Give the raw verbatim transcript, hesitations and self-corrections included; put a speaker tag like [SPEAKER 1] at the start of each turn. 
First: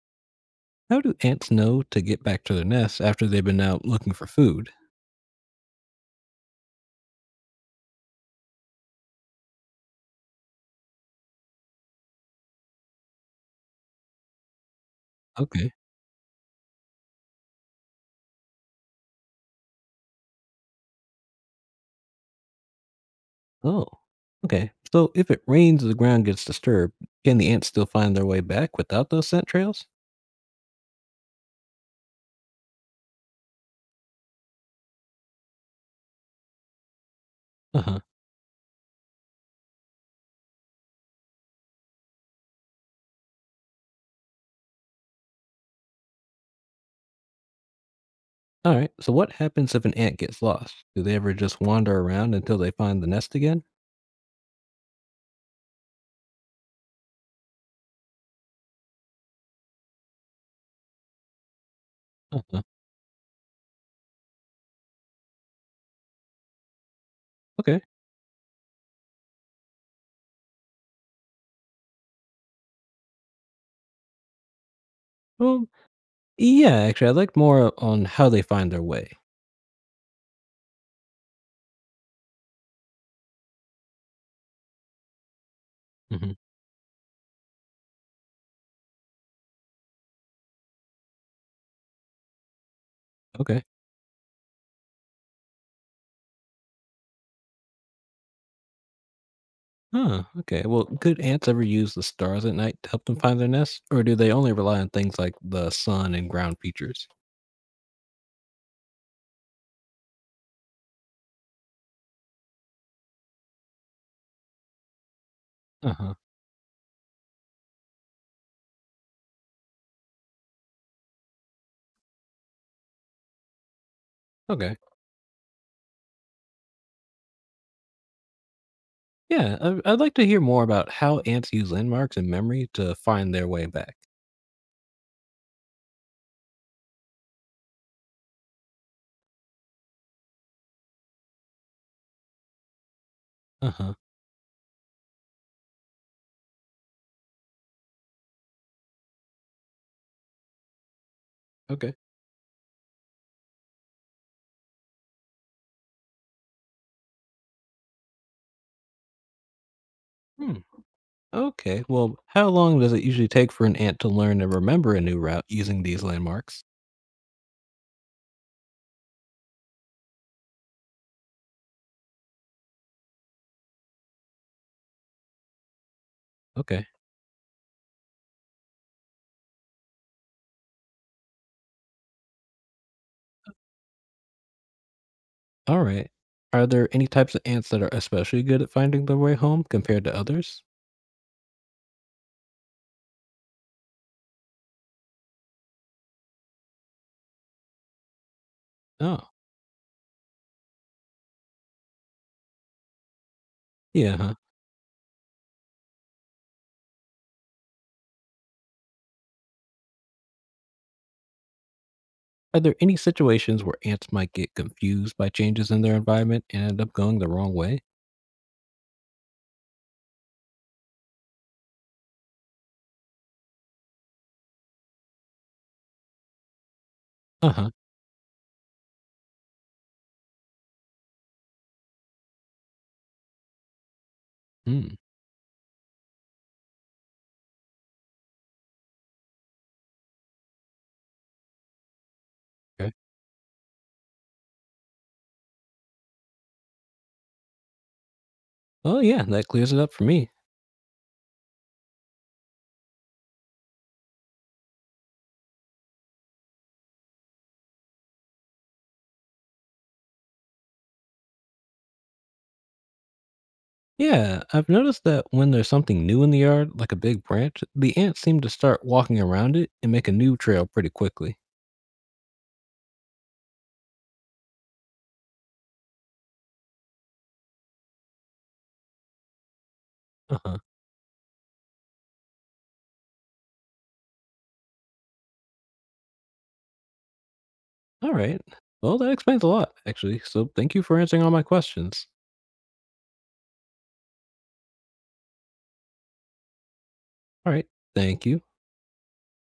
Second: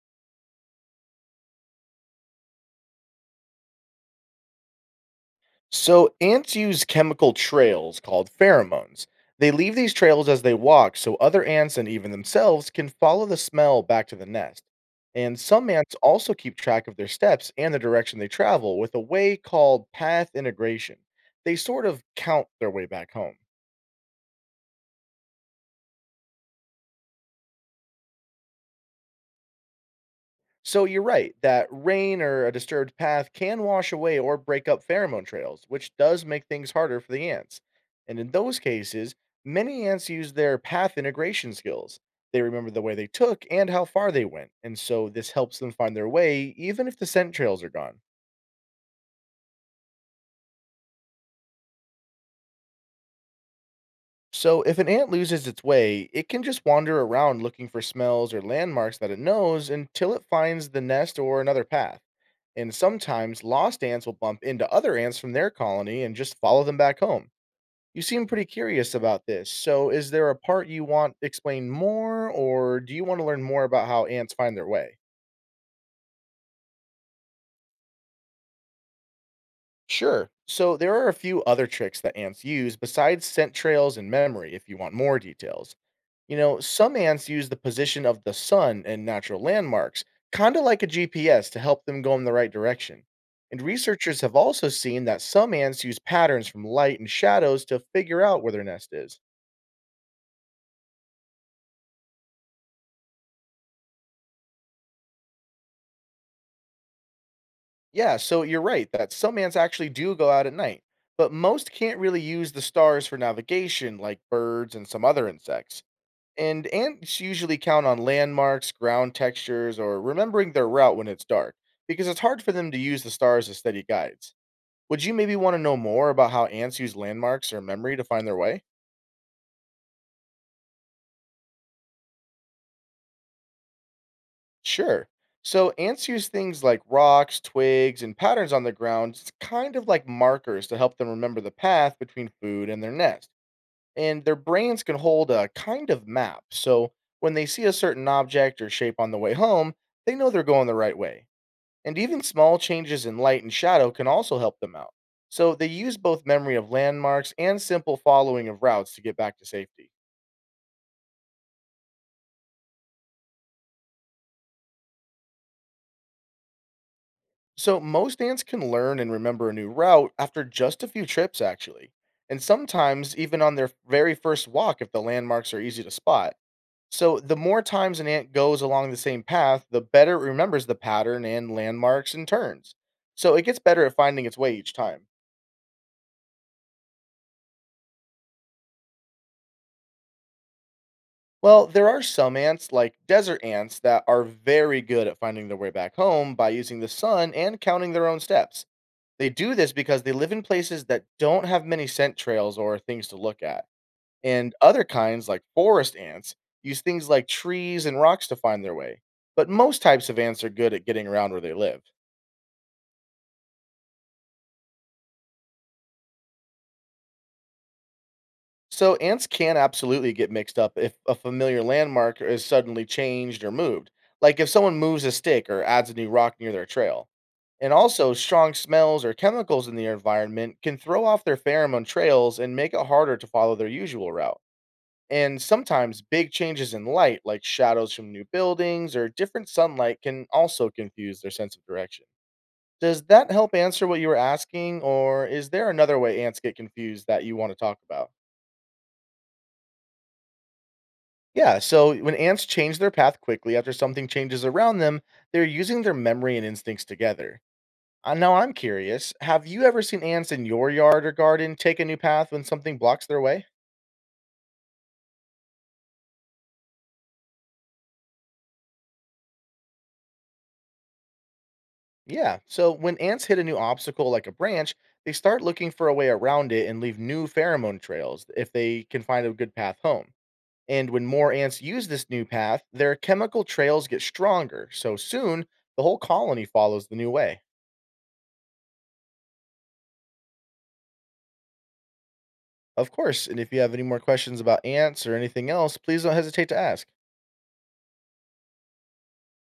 [SPEAKER 1] How do ants know to get back to their nests after they've been out looking for food?
[SPEAKER 2] So, ants use chemical trails called pheromones. They leave these trails as they walk so other ants and even themselves can follow the smell back to the nest. And some
[SPEAKER 1] Okay.
[SPEAKER 2] ants also keep track of their steps and the direction they travel with a way called path integration. They sort of count their way back home.
[SPEAKER 1] Oh. Okay. So if it rains and the ground gets disturbed, can the ants still find their way back without those scent trails?
[SPEAKER 2] So you're right that rain or a disturbed path can wash away or break up pheromone trails, which does make things harder for the ants.
[SPEAKER 1] Uh huh.
[SPEAKER 2] And in those cases, many ants use their path integration skills. They remember the way they took and how far they went, and so this helps them find their way even if the scent trails are gone.
[SPEAKER 1] All right. So what happens if an ant gets lost? Do they ever just wander around until they find the nest again?
[SPEAKER 2] So, if an ant loses its way, it can just wander around looking for smells or landmarks that it knows until it finds the nest or another path.
[SPEAKER 1] Uh huh.
[SPEAKER 2] And sometimes lost ants will bump into other ants from their colony and just follow them back home.
[SPEAKER 1] Okay.
[SPEAKER 2] You seem pretty curious about this. So, is there a part you want explained more, or do you want to learn more about how ants find their way?
[SPEAKER 1] Well, yeah, actually, I'd like more on how they find their way.
[SPEAKER 2] Sure. So, there are a few other tricks that ants use besides scent trails and memory if you want more details.
[SPEAKER 1] Hmm.
[SPEAKER 2] You know, some ants use the position of the sun and natural landmarks, kind of like a G P S, to help them go in the right direction. And
[SPEAKER 1] Okay.
[SPEAKER 2] researchers have also seen that some ants use patterns from light and shadows to figure out where their nest is.
[SPEAKER 1] Huh. Okay. Well, could ants ever use the stars at night to help them find their nests, or do they only rely on things like the sun and ground features?
[SPEAKER 2] Yeah, so you're right that some ants actually do go out at night, but most can't really use the stars for navigation like birds and some other insects.
[SPEAKER 1] Uh-huh.
[SPEAKER 2] And ants usually count on landmarks, ground textures, or remembering their route when it's dark, because it's hard for them to use the stars as steady guides.
[SPEAKER 1] Okay.
[SPEAKER 2] Would you maybe want to know more about how ants use landmarks or memory to find their way?
[SPEAKER 1] Yeah, I, I'd like to hear more about how ants use landmarks and memory to find their way back.
[SPEAKER 2] Sure. So, ants use things like rocks, twigs, and patterns on the ground, s- kind of like markers to help them remember the path between food and their nest.
[SPEAKER 1] Uh-huh.
[SPEAKER 2] And their brains can hold a kind of map. So, when they see a certain object or shape on the way home, they know they're going the right way.
[SPEAKER 1] Okay.
[SPEAKER 2] And even small changes in light and shadow can also help them out. So, they use both memory of landmarks and simple following of routes to get back to safety.
[SPEAKER 1] Hmm. Okay. Well, how long does it usually take for an ant to learn and remember a new route using these landmarks?
[SPEAKER 2] So most ants can learn and remember a new route after just a few trips, actually, and sometimes even on their very first walk if the landmarks are easy to spot.
[SPEAKER 1] Okay.
[SPEAKER 2] So the more times an ant goes along the same path, the better it remembers the pattern and landmarks and turns. So it gets better at finding its way each time.
[SPEAKER 1] All right. Are there any types of ants that are especially good at finding their way home compared to others?
[SPEAKER 2] Well, there are some ants, like desert ants, that are very good at finding their way back home by using the sun and counting their own steps. They
[SPEAKER 1] Oh,
[SPEAKER 2] do this because they live in places that don't have many scent trails or things to look at.
[SPEAKER 1] yeah. Huh?
[SPEAKER 2] And other kinds like forest ants use things like trees and rocks to find their way. But most types of ants are good at getting around where they live.
[SPEAKER 1] Are there any situations where ants might get confused by changes in their environment and end up going the wrong way?
[SPEAKER 2] So ants can absolutely get mixed up if a familiar landmark is suddenly changed or moved, like if someone moves a stick or adds a new rock near their trail.
[SPEAKER 1] Uh-huh.
[SPEAKER 2] And also, strong smells or chemicals in the environment can throw off their pheromone trails and make it harder to follow their usual route.
[SPEAKER 1] Hmm.
[SPEAKER 2] And sometimes big changes in light, like shadows from new buildings or different sunlight, can also confuse their sense of direction.
[SPEAKER 1] Okay.
[SPEAKER 2] Does that help answer what you were asking, or is there another way ants get confused that you want to talk about?
[SPEAKER 1] Oh, yeah, that clears it up for me.
[SPEAKER 2] Yeah, so when ants change their path quickly after something changes around them, they're using their memory and instincts together. Uh, Now I'm curious, have you ever seen ants in your yard or garden take a new path when something blocks their way?
[SPEAKER 1] Yeah, I've noticed that when there's something new in the yard, like a big branch, the ants seem to start walking around it and make a new trail pretty quickly.
[SPEAKER 2] Yeah. So when ants hit a new obstacle like a branch, they start looking for a way around it and leave new pheromone trails if they can find a good path home.
[SPEAKER 1] Uh huh.
[SPEAKER 2] And when more ants use this new path, their chemical trails get stronger. So soon, the whole colony follows the new way.
[SPEAKER 1] All right. Well, that explains a lot, actually. So thank you for answering all my questions.
[SPEAKER 2] Of course. And if you have any more questions about ants or anything else, please don't hesitate to ask.
[SPEAKER 1] All right. Thank you.